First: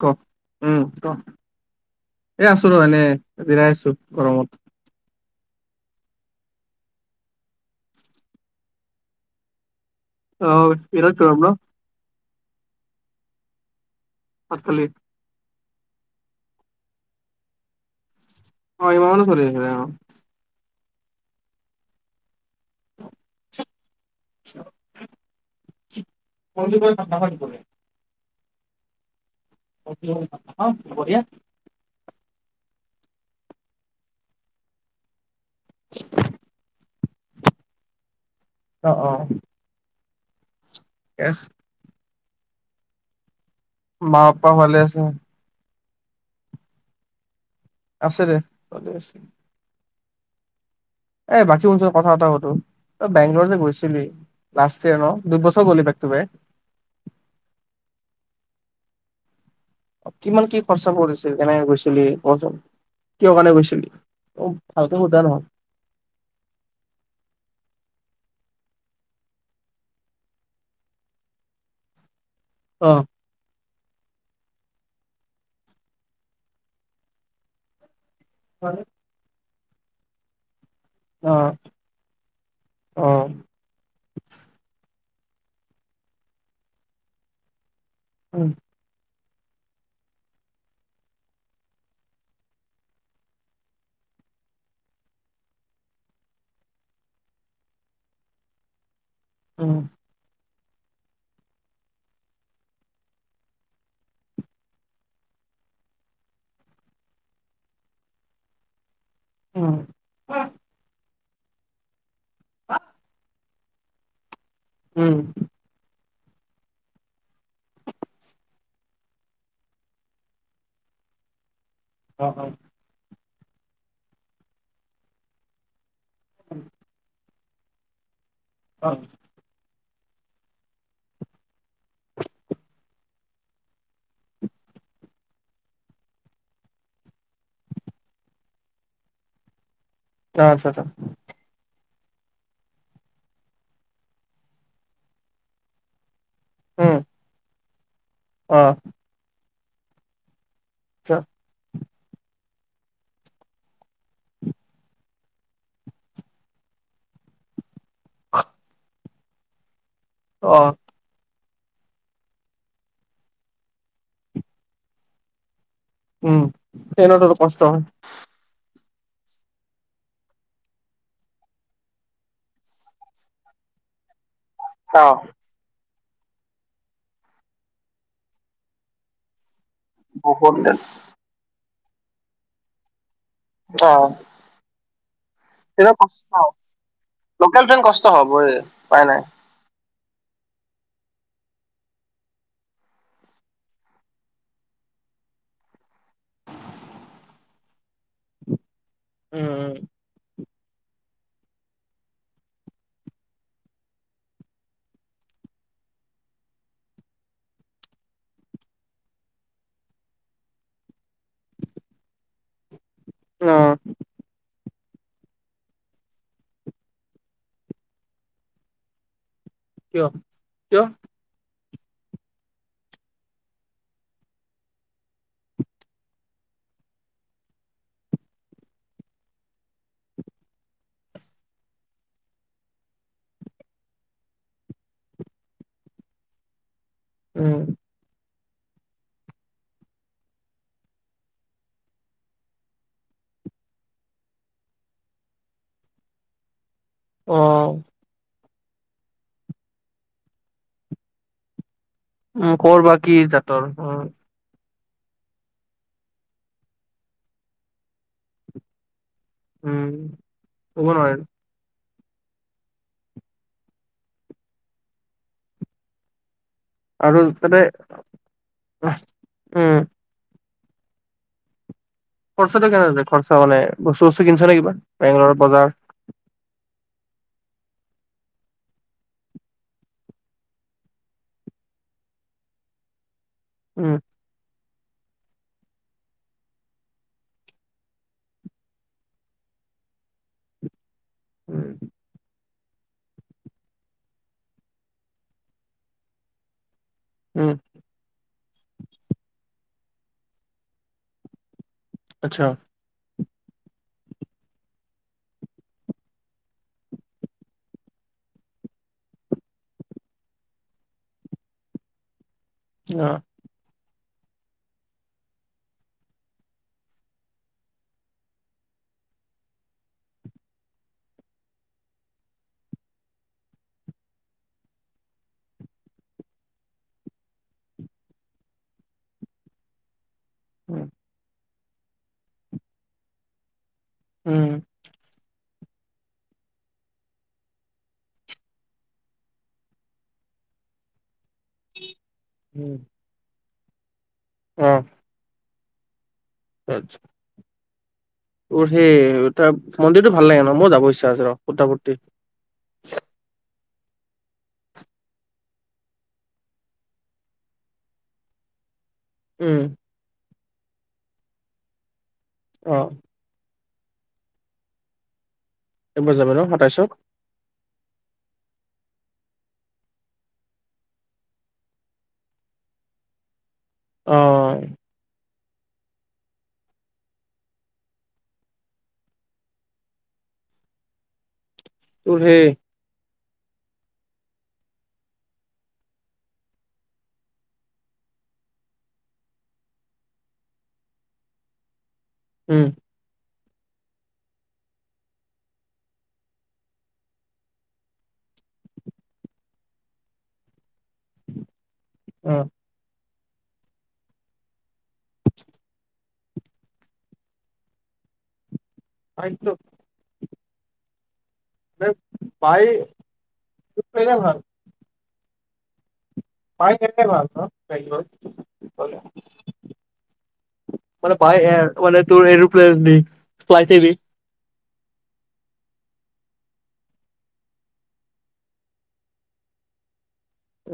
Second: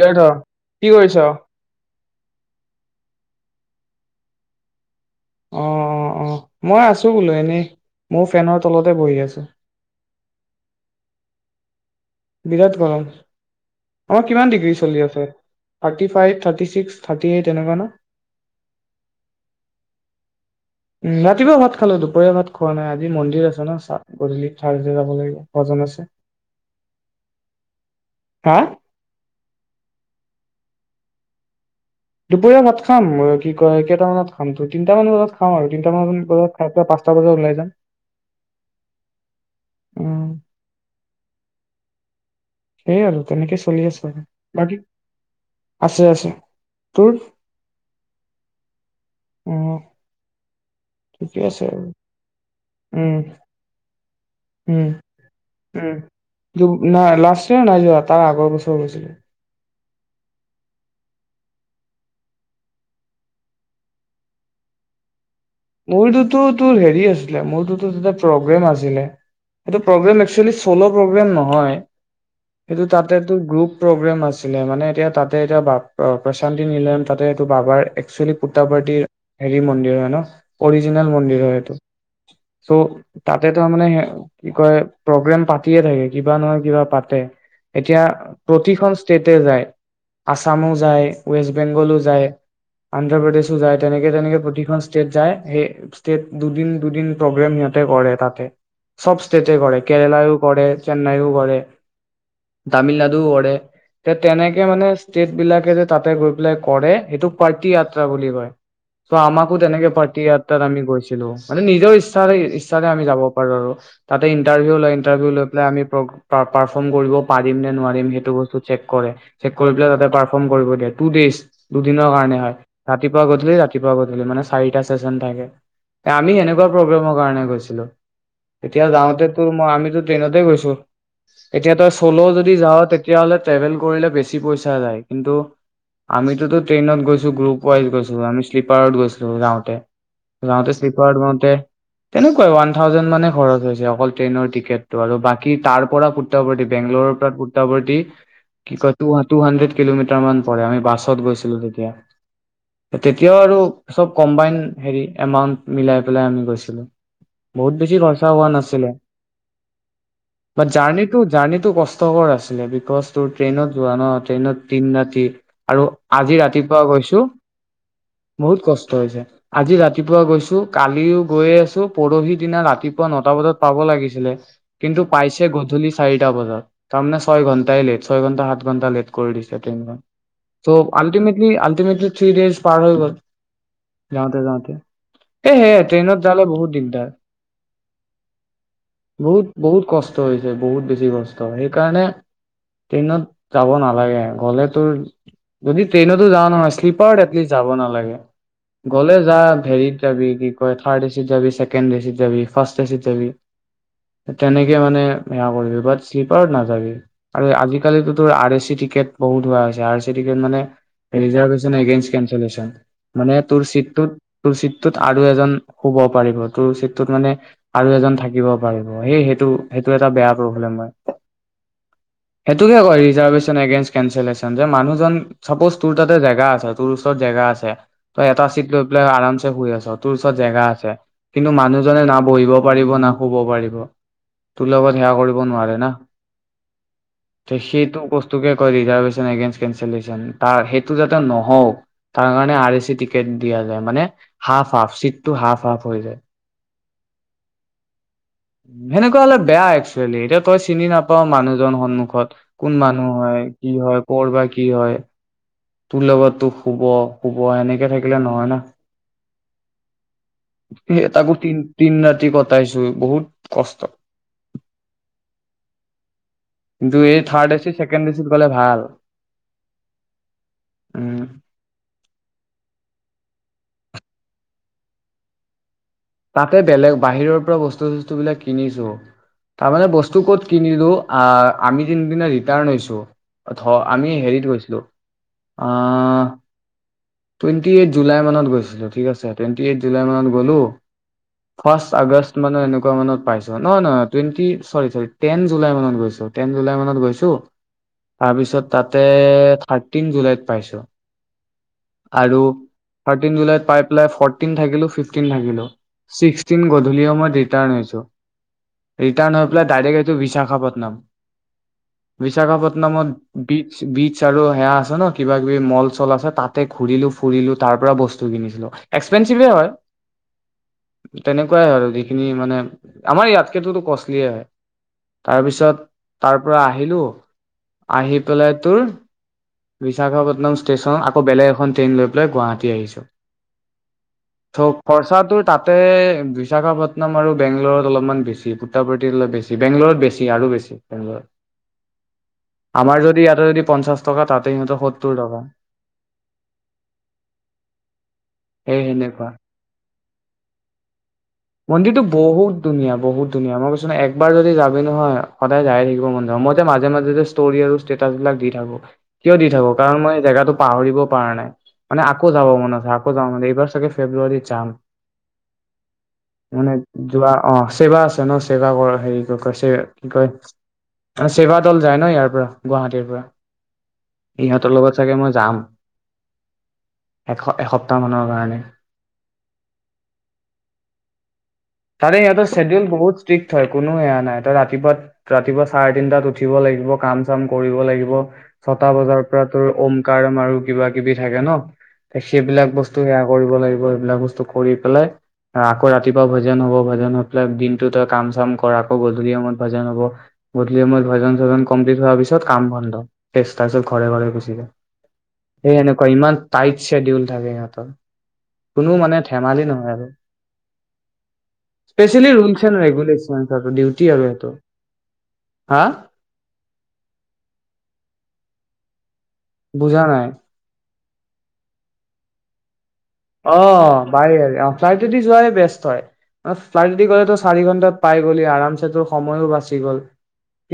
ক কি কৰিছ? এই আছো ৰ' এনেই জিৰাই আছো গৰমত। অ', অ', অ', মই আছো বোলো এনেই মোৰ ফেনৰ তলতে বহি আছো। অ', বিৰাট গৰম ন'? বিৰাট গৰম, আমাৰ কিমান ভাত ডিগ্ৰী খালি চলি আছে? Thirty five thirty six thirty eight এনেুকুৱ ন'? অ', ইমান মানে চলি আছিলে অ'। উম, ৰাতিপুৱা ভাত খালো, দুপৰীয়া ভাত খোৱা নাই। আজি মন্দিৰ আছে ন', চ গধূলিা ৰ্চাছত যাব লাগিব ভজন আছে। অ কা? [unintelligible] বঢ়িয়া। দুপৰীয়া ভাত খাম। কি কয় কেইটামানত খাম! ত তিনটামান বজাত খাম আৰু তিনিটা মান বজাত। তাৰপা পাঁচটা বজাত ওলাই যাম। অ অ। উম, এছ সেইয়া আৰু তেনেকে চলি আছো মা আৰু। পাপা ভালে বাকী? আছে আছে আছে, তোৰ? আছে দে চলি আছে। অঁ। এ বাকী চৰ কথা এটা সোধো। ত‌ই উম, বেংগলৰ যে গৈছিলি লাষ্ট ইয়েৰ ন, দুইবছৰ গলি বে'ক তু বে'ক? তো নাই লাষ্ট ইয়াৰ নাই যোৱা, তাৰ আগৰ বছৰ গৈছিলো। কিমান কি খৰচা পৰিছিল কেনেকে গৈছিলি কচোন? কিয় কাৰণে গৈছিল? অ' ভালকে সোধা নহল। মোৰটোতো তোৰ হেৰি আছিলে, মোৰটোতো প্ৰগ্ৰেম আছিলে। সেইটো প্ৰগ্ৰেম একচুৱেলি চ'ল প্ৰগ্ৰেম নহয়। সেইটো অ তাতে, টো গ্ৰুপ প্ৰগ্ৰেম আছিলে। মানে এতিয়া তাতে এতিয়া প্ৰশান্তি নিলম তাতে এইটো বাবাৰ এক্সুৱেলি পুতাপাৰ্টিৰ হেৰি মন্দিৰ হয় ন? অৰিজিনেল অ মন্দিৰ হয় এইটো। চ, অ তাতে তাৰ মানে কি কয় প্ৰগ্ৰেম পাতিয়ে থাকে, কিবা নহয় কিবা পাতে। এতিয়া উম প্ৰতিখন ষ্টেটে যায়। আচামো যায়, ৱেষ্ট বেংগলো যায়। অন্ধ্ৰপ্ৰদেশো যায়। তেনেকে তেনেকে প্ৰতিখন ষ্টেট যায়। সেই ষ্টেট দুদিন দুদিন প্ৰগ্ৰেম সিহঁতে কৰে তাতে। চব ষ্টেটে উম কৰে। কেৰেলাই ও কৰে, চেন্নাইও কৰে, তামিলনাডুও কৰে। তে তেনেকে মানে ষ্টেট বিলাকে যে তাতে গৈ পেলাই কৰে, সেইটো পাৰ্টি যাত্ৰা বুলি কয়। ত' আমাকো উম তেনেকে পাৰ্টি যাত্ৰাত আমি গৈছিলো। মানে নিজৰ ইচ্ছাৰে ইচ্ছাৰে আমি যাব পাৰো আৰু। তাতে ইণ্টাৰভিউ লয়, উম ইণ্টাৰভিউ লৈ পেলাই আমি প্ৰ পা পাৰফৰ্ম কৰিব পাৰিম নে নোৱাৰিম সেইটো বস্তু চেক কৰে। চেক কৰি পেলাই তাতে পাৰফৰ্ম কৰিব দিয়ে, টু ডেইজ। দুদিনৰ অ কাৰণে অ হয়, ৰাতিপুৱা গধূলি ৰাতিপুৱা গধূলি, মানে চাৰিটা চেচন থাকে। আমি সেনেকুৱা প্ৰগ্ৰেমৰ কাৰণে গৈছিলো। তেতিয়া অ যাওঁতে তোৰ মই আমিতো ট্ৰনতে গৈছো। এতিয়া তই চ'ল' যদি যাৱ তেতিয়াহলে ট্ৰেভেল কৰিলে বেছি পইচা যায়। কিন্ত আমিতোটো ট্ৰেইনত গৈছো, গ্ৰুপ ৱাইজ গৈছো, আমি শ্লীপাৰত গৈছো যাওঁতে। আচ্ছা যাওঁতে আচ্ছা শ্লীপাৰত যাওঁতে তেনেকুৱাই ওৱান থাউজেণ্ড মানে খৰচ হৈছে অকল ট্ৰেইনৰ টিকেটটো, আৰু বাকী তাৰ পৰা পুটাৱৰ্তি উম বেংগলোৰৰ পৰা পুটাৱৰ্তি অ কি কয় টু হাণ্ড্ৰেড কিলোমিটাৰ মান পৰে। আমি আচ্ছা বাছত গৈছিলো তেতিয়া। তেতিয়াও আৰু চব কম্বাইন হেৰি এমাউন্ট মিলাই পেলাই আমি গৈছিলো। বহুত বেছি খচা হোৱা নাছিলে। অ বাট জাৰ্নিত জাৰ্ণিটো কষ্টকৰ আছিলে। বিকজ তোৰ ট্ৰেইনত যোৱা ন, ট্ৰেইনত তিন ৰাতি আৰু আজি উম ৰাতিপুৱা গৈছো, ট্ৰেইনতো কষ্ট হয়। বহুত কষ্ট হৈছে। আজি ৰাতিপুৱা গৈছো, কালিও গৈয়ে আছো, পৰহি দিনা ৰাতিপুৱা নটা বজাত পাব লাগিছিলে। অ কিন্তু পাইছে গধূলি চাৰিটা বজাত, তাৰমানে ছয় ঘন্টাই লেট। ছয় ঘন্টা সাত ঘন্টা লেট কৰি দিছে ট্ৰেইনখন। বহুত ত, আল্টিমেটলি আল্টিমেটলি থ্ৰি দেছ পাৰ হৈ গ'ল। অ, যাওঁতে, যাওঁতে। সেহেয়, ট্ৰেইনত যালে, বহুত দিক দাৰ, লোকেল ট্ৰেইন কষ্ট হ'বই উপাই নাই। বহুত। বহুত কষ্ট হৈছে, বহুত বেছি কষ্ট সেইকাৰণে ট্ৰেইনত যাব, নালাগে গ'লে তোৰ যদি ট্ৰেইনতো যাওঁ নহয়, শ্লীপাৰ এটলিষ্ট যাব নালাগে। গ'লে যা, উম হেৰিত যাবি, কি কয় থাৰ্ড এচিত যাবি, চছেকেণ্ড এচিত যাবি, ফাৰ্ষট এচিত যাবি। তেনেকে মানে সেয়া কৰিবি, বাট শ্লিপাৰত নাযাবি। আৰু আজিকালিতো আৰ, চি, টিকেট বহুত হোৱা হৈছে, আৰ, এ, চি, টিকেট মানে [inaudible] মানে উম টোৰ অ চিটতোত তোৰ চিটটোত আৰু এজন শুব পাৰিব, তোৰ চিটটোত মানে আৰু এজন থাকিব পাৰিব, সেই সেইটো, সেইটো কিয় এটা বেয়া প্ৰব্লেম কিয় হয়। সেইটোকে কয় ৰিজাৰ্ভেশ্যন এগেনছ কেলেচন, যে মানুহজন চাপজ তোৰ তাতে জেগা আছে, তোৰ ওচৰত জেগা আছে। তই এটা, চিট লৈ পেলাই, আৰামচে শুই আছ, তোৰ ওচৰত জেগা আছে। কিন্তু মানুহজনে না বহিব পাৰিব, না শুব পাৰিব, তোৰ লগত সেৱা কৰিব নোৱাৰে না, উম সেইটো বস্তু ৰিজাৰ্ভাতিওঁ আগাঁইষ্ট কেঞ্চলেইছন, সেইটো যাতে নহওঁ, তাৰকাৰণে আৰ এচিত টিকেট দিয়া যায়, মানে হাফ, হাফ, চিটটো হাফ, হাফ, হৈ যায়। অ, সেনেকুৱা হ'লে বেয়া একচুৱেলি, এতিয়া তই চিনি নাপাওঁ, মানুহ জন সন্মুখন উম কোন কৰ বা মানুহ কি হয়, জাতৰ কি অ হয় কৰ, বা কি হয়। তোৰ লগত, শু, শুব এনেকে থাকিলে নহয় ন? উম, ক'ব সেই নোৱাৰে তাকো, তিন, তিন ৰাতি কটাইছো বহুত কষ্ট। কিন্তু এই, আৰু থাৰ্ড তাতে এচি, ছেকেণ্ড এচিত গ'লে ভাল। উম উম, খৰচাটো কেনে যায়, খৰচা মানে বস্তু, বস্তু, কিনছে নে, কিবা বেংগলৰ বজাৰ। তাতে বেলেগ বাহিৰৰ পৰা বস্তু চস্তুবলাক কিনিছো। তাৰমানে বস্তু ক'ত কিনিলো, অ, আমি যোনদিনা ৰিটাৰ্ণ হৈছো। ধৰা, উম আমি হেৰিত গৈছিলো, আহ টুৱেণ্টি এইট জুলাই মানত গৈছিলো, ঠিক আছে, টুৱেণ্টি এইট জুলাই মানত গ'লো। উম ফষ্ট, আগষ্ট। এনেকুৱা মানত পাইছো, নহয়, নহয়, টেন, জুলাই মানত গৈছো, টেন জুলাই মানত গৈছো। উম তাৰ পিছত তাতে, থাৰ্টিন জুলাইত পাইছো। আৰু আচ্ছা থাৰ্টিন জুলাইত পাই পেলাই, ফৰ্টিন থাকিলো, এই ফিফটিন থাকিলো। ছিক্সটিন, গধূলি সময় ৰিটাৰ্ণ হৈছো। ৰিটাৰণ হৈ পেলাই, ডাইৰেট আহিছো, বিশাখাপত্তনম বিশাখাপত্তনম অ নামত বিচ- বিচ আৰু সেয়া আছে ন, কিবা কিবি মল, চল আছে তাতে ঘুৰিলো ফুৰিলো তাৰ পৰা বস্তু কিনিছিলো, এক্সপেঞ্চিভে হয়। তেনেকুৱাই আৰু যিখিনি মানে, আমাৰ ইয়াতকেটো কষ্টলিয়ে হয়। তাৰপিছত তাৰ পৰা আহিলো। আহি পেলাই টোৰ বিশাখাপত্তনম উম ষ্টেচন আকৌ বেলেগ এখন ট্ৰেইন লৈ পেলে গুৱাহাটী আহিছো। উম [inaudible] খৰ্চাটো তাতে, বিশাখাপত্তনম আৰু বেংগলৰত অলপমান বেছি, [inaudible] বেছি। বেংগলোৰত বেছি আৰু বছি বেংগলত উম আমাৰ যদি ইয়াতে যদি পঞ্চাশ টকা। তাতে সিহঁত সত্তৰ টকা। আচ্ছা! তোৰ সেই তাৰ মন্দিৰতটো ভাল লাগে ন মোৰ যাব ইচ্ছা আছে ৰ খুঁটা পুতি মন্দিৰটো বহুত ধুনীয়া বহুত ধুনীয়া মই কৈছো। একবাৰ যদি যাবি নহয় সদায় যাই থাকিব মন যাব। মইযে মাজে মাজে যে ষ্টৰি আৰু ষ্টেটাচ বিলাক দি থাকো। কিয় দি উম থাকো। কাৰণ মই জেগাটো পাহৰিব পৰা নাই মানে আকৌ যাব মন অ আছে আকৌ [unintelligible] এইবাৰ চাগে ফেব্ৰুৱাৰী যাম। এইবাৰ যাবি ন মানে সাতাইছত [unintelligible] কিবা অ চেৱা আছে ন চেৱা কৰা হেৰি কি কয় চে কি কয়। মানে ছেভা দল যায় ন ইয়াৰ পৰা গুৱাহাটীৰ পৰা। অ ইহঁতৰ লগত চাগে মই যাম। এস এসপ্তাহ মানৰ কাৰণে। তোৰ তাৰে ইহঁতৰ সেই শ্বেডউল বহুত ষ্ট্ৰিক্ট হয়। কোনো এয়া নাই ত ৰাতিপুৱা। ৰাতিপুৱা চাৰে তিনটাত উঠিব লাগিব। কাম চাম কৰিব লাগিব। ছটা বজাৰ পৰা তোৰ ওমকাৰ মাৰ আৰু কিবা কিবি থাকে ন। উম সেইবিলাক বস্তু টো এয়া কৰিব লাগিব। এইবিলাক বস্তু কৰি পেলাই। আকৌ ৰাতিপুৱা ভজন হ'ব। ভজন হৈ পেলাই দিনটো তই কাম চাম কৰা। আকৌ গধূলি সময়ত ভজন হব। গধূলি সময়ত ভজন চজন কমপ্লিট হোৱাৰ অ পিছত কাম বন্ধ। চেষ্ট তাৰ পাছত ঘৰে ঘৰে গুচি যাও। সেই এনেকুৱা ইমান টাইট শ্বেডউল থাকে সিহঁতৰ। কোনো মানে বাই ধেমালি নহয় আৰু স্পেচিয়েলি ৰুল ভাল চেণ্ ৰেগুলেশচন সিহঁত ডিউটি আৰু ইহঁত। হাঁ পাই চ ভাল ন গ [unintelligible] বুজা নাই মানে ভাই এৰ মানে তোৰ এৰপ্লেন দি অ ফ্লাইটেদি বাৰ এৰ ফ্লাইতেদি যোৱাই বেষ্ট হয়। ফ্লাইতেদি গ'লেটো চাৰি ঘণ্টাত পাই গ'লি আৰামছে টো সময়ো বাচি গ'ল।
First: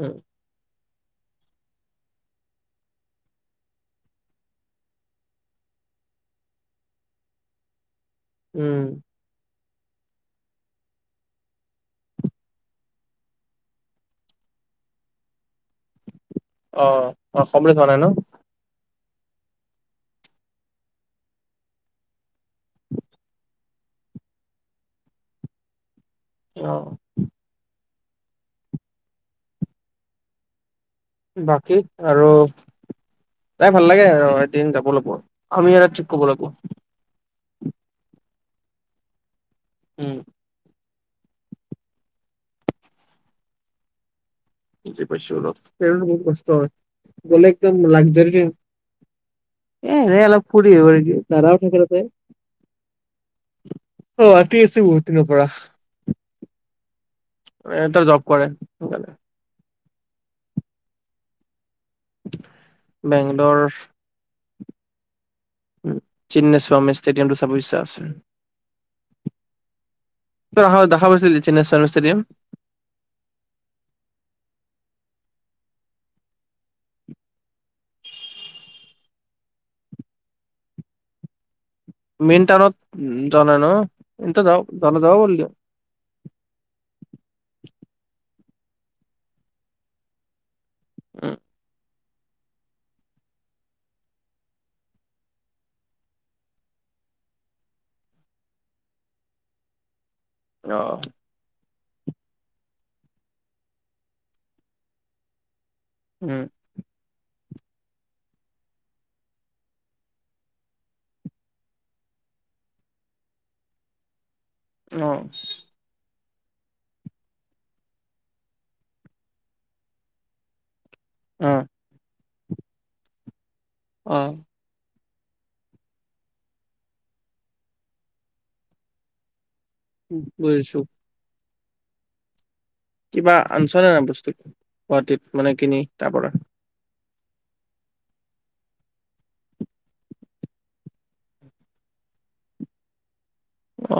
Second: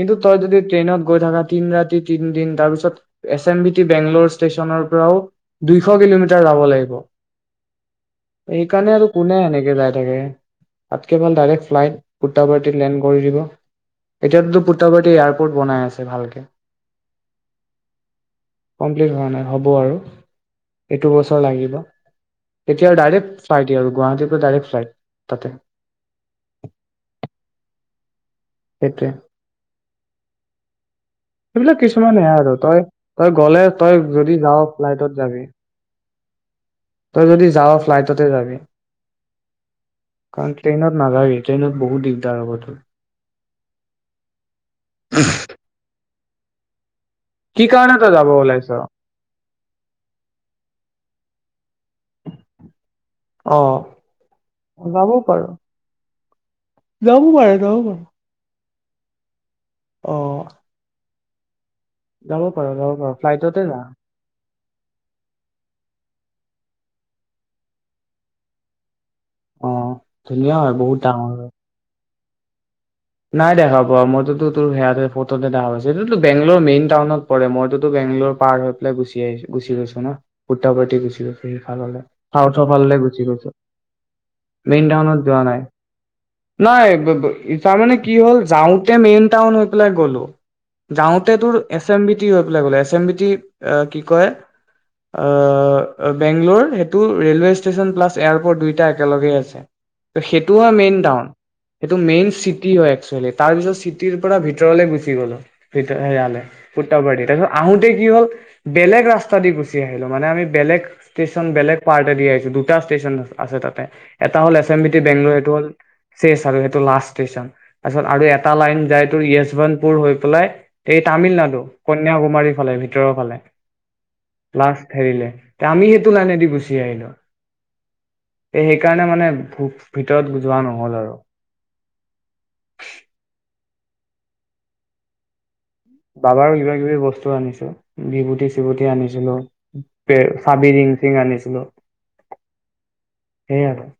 উম তই যদি ট্ৰেইনত গৈ থাকাত তিন ৰাতি তিন দিন। তাৰ পিছত এছ এম বি টি বেংলৰ ষ্টেচনৰ পৰাও দুইশ কিলোমিটাৰ যাব লাগিব। উম এইকানে আৰু কোনে এনেকে যাই থাকে। তাতকে ভাল ডাইৰে্ট ফ্লাইট বুটাবাৰ্টিত লেণ্ড কৰি দিব। এতিয়াটো পুতাপুতী এয়াৰপৰ্ট বনাই আছে ভালকে। অ অ কমপ্লিট হোৱা নাই ন। কমপ্লিট হোৱা নাই হ'ব আৰু এইটো বছৰ লাগিব। এতিয়া ডাইৰেক্ট ফ্লাইটেই আৰু গুৱাহাটীৰ পৰা ডাইৰেক্ট ফ্লাইট তাতে। অ সেইটোয়ে সেইবিলাক কিছুমান হেয়াই আৰু তই তই গ'লে তাই ভাল তই লাগে যদি যাৱ ফ্লাইটত যাগে। ক'বলৈ কোন? তই যদি যাৱ ফ্লাইটতে যাবি। ওম! কাৰণ ট্ৰেইনত নাযাবি ট্ৰেইনত বহুত দিগদাৰ হ'ব তোৰ। বুজি পাইছো ৰ ট্ৰেইনত বহুত কষ্ট হয়। গলে কি একদম কাৰণে তই যাব লাগজাৰি ট্ৰেইন। ওলাইছ এ এনে অলপ ফুৰি আহু নেকি দাদাও থাকে তাতে। অ অ' আতি আছে বহুত যাব দিনৰ পাৰ পৰা। যাব পাৰ যাব এ, পাৰ তাত জব কৰে। অ'। যাব পাৰা, যাব পাৰা, বেংগলৰ ফ্লাইটতে যা। উ, চিন্নাস্বামী ষ্টেডিয়ামটো চাব ইচ্ছা আছে। [unintelligible] অ ধুনীয়া হয় বহুত দেখা ডাঙৰ পাইছিল হয় চিন্নাস্বামী ষ্টেডিয়াম? নাই দেখা পোৱা, মইতোতো তোৰ সেয়াতে ফটোতে দেখা পাইছোঁ, এইটোতো বেংলোৰ মেইন টাউনত পৰে, মইতোতো বেংগলোৰ পাৰ হৈ পেলাই গুচি আহিছোঁ, গুচি গৈছোঁ না, উদ্ধাপৰ্টি [unintelligible] [unintelligible] মেইন চাউথৰ টাউনত ফালেলে গুচি যোৱা গৈছোঁ, নাই ন এন্ত যাও মেইন যাব যাব টাউনত যোৱা পাৰিলি হয় নাই। নাই তাৰমানে কি হ'ল যাওঁতে মেইন টাউন হৈ পেলাই গ'লোঁ। উম যাওঁতে তোৰ এছ এম বি টি হৈ পেলাই গ'লে, এছ এম বি টি কি কয় আ, আ, বেংগলোৰ সেইটো ৰে'লৱে ষ্টেচন প্লাছ এয়াৰপৰ্ট দুইটা একেলগেই আছে। ত' সেইটো হয় অ মেইন টাউন, সেইটো মেইন চিট কি হয় একচুৱেলি তাৰপিছত চিটিৰ পৰা ভিতৰলে গুচি গ'লো, ভিতৰ হেয়ালে। উম পুত্ৰাবাৰ দি তাৰপিছত আহোঁতে কি হ'ল বেলেগ ৰাস্তা দি গুচি আহিলোঁ মানে আমি বেলেগ ষ্টেচন বেলেগ পাৰ্টে দিয়া আহিছোঁ, দুটা ষ্টেচন আছে তাতে এটা হ'ল এছ [unintelligible] অ বেংগলৰ হেইটো হ'ল চেছাল সেইটো লাষ্ট ষ্টেছন। তাৰপিছত আৰু এটা লাইন যায় তোৰ য়াজৱানপুৰ হৈ পেলাই এই অ তামিলনাডু। কন্যাকুমাৰীৰ ফালে, ভিতৰৰ ফালে। অ'। লাষ্ট হেৰিলে। তে আমি সেইটো লাইনেদি গুচি আহিলোঁ। এ, সেইকাৰণে মানে ভু-ভিতৰত যোৱা বুজিছো নহ'ল আৰু। কিবা আনছানে নাই বস্তু, গুৱাহাটীত মানে কিনি? তাৰ পৰা বাবাৰো কিবা কিবি বস্তু আনিছোঁ। বিভুটি চিভুটি আনিছিলোঁ, চাবি ৰিং চিং আনিছিলোঁ। সেই আৰু। অ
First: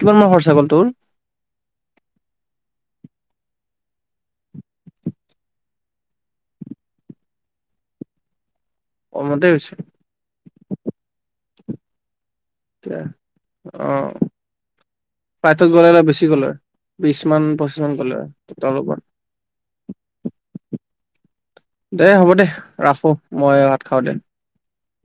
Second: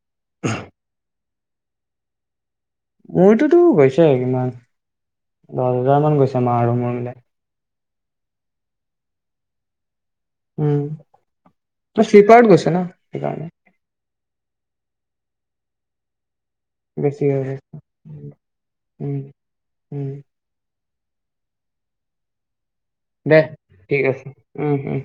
কিমান মান খৰচা গ'ল তোৰ? মোৰতোতো গৈছে, ইমান দহ হোজাৰ মান গৈছে, মা আৰু মোৰ মিলাই। কমতে হৈছে। উম, তই শ্লিপাৰত গৈছ ন' সেইকাৰণে। অ' ফ্লাইটত গ'লে অলপ বেছি গ'লে হয়। বিশ বেছি হৈ মান, গৈছে পঁচিছ মান গ'লে হয়। [unintelligible] উম উম। দে হ'ব দে। ৰাখো দে মই ভাত ঠিক খাওঁ দে। আছে, উম, উম।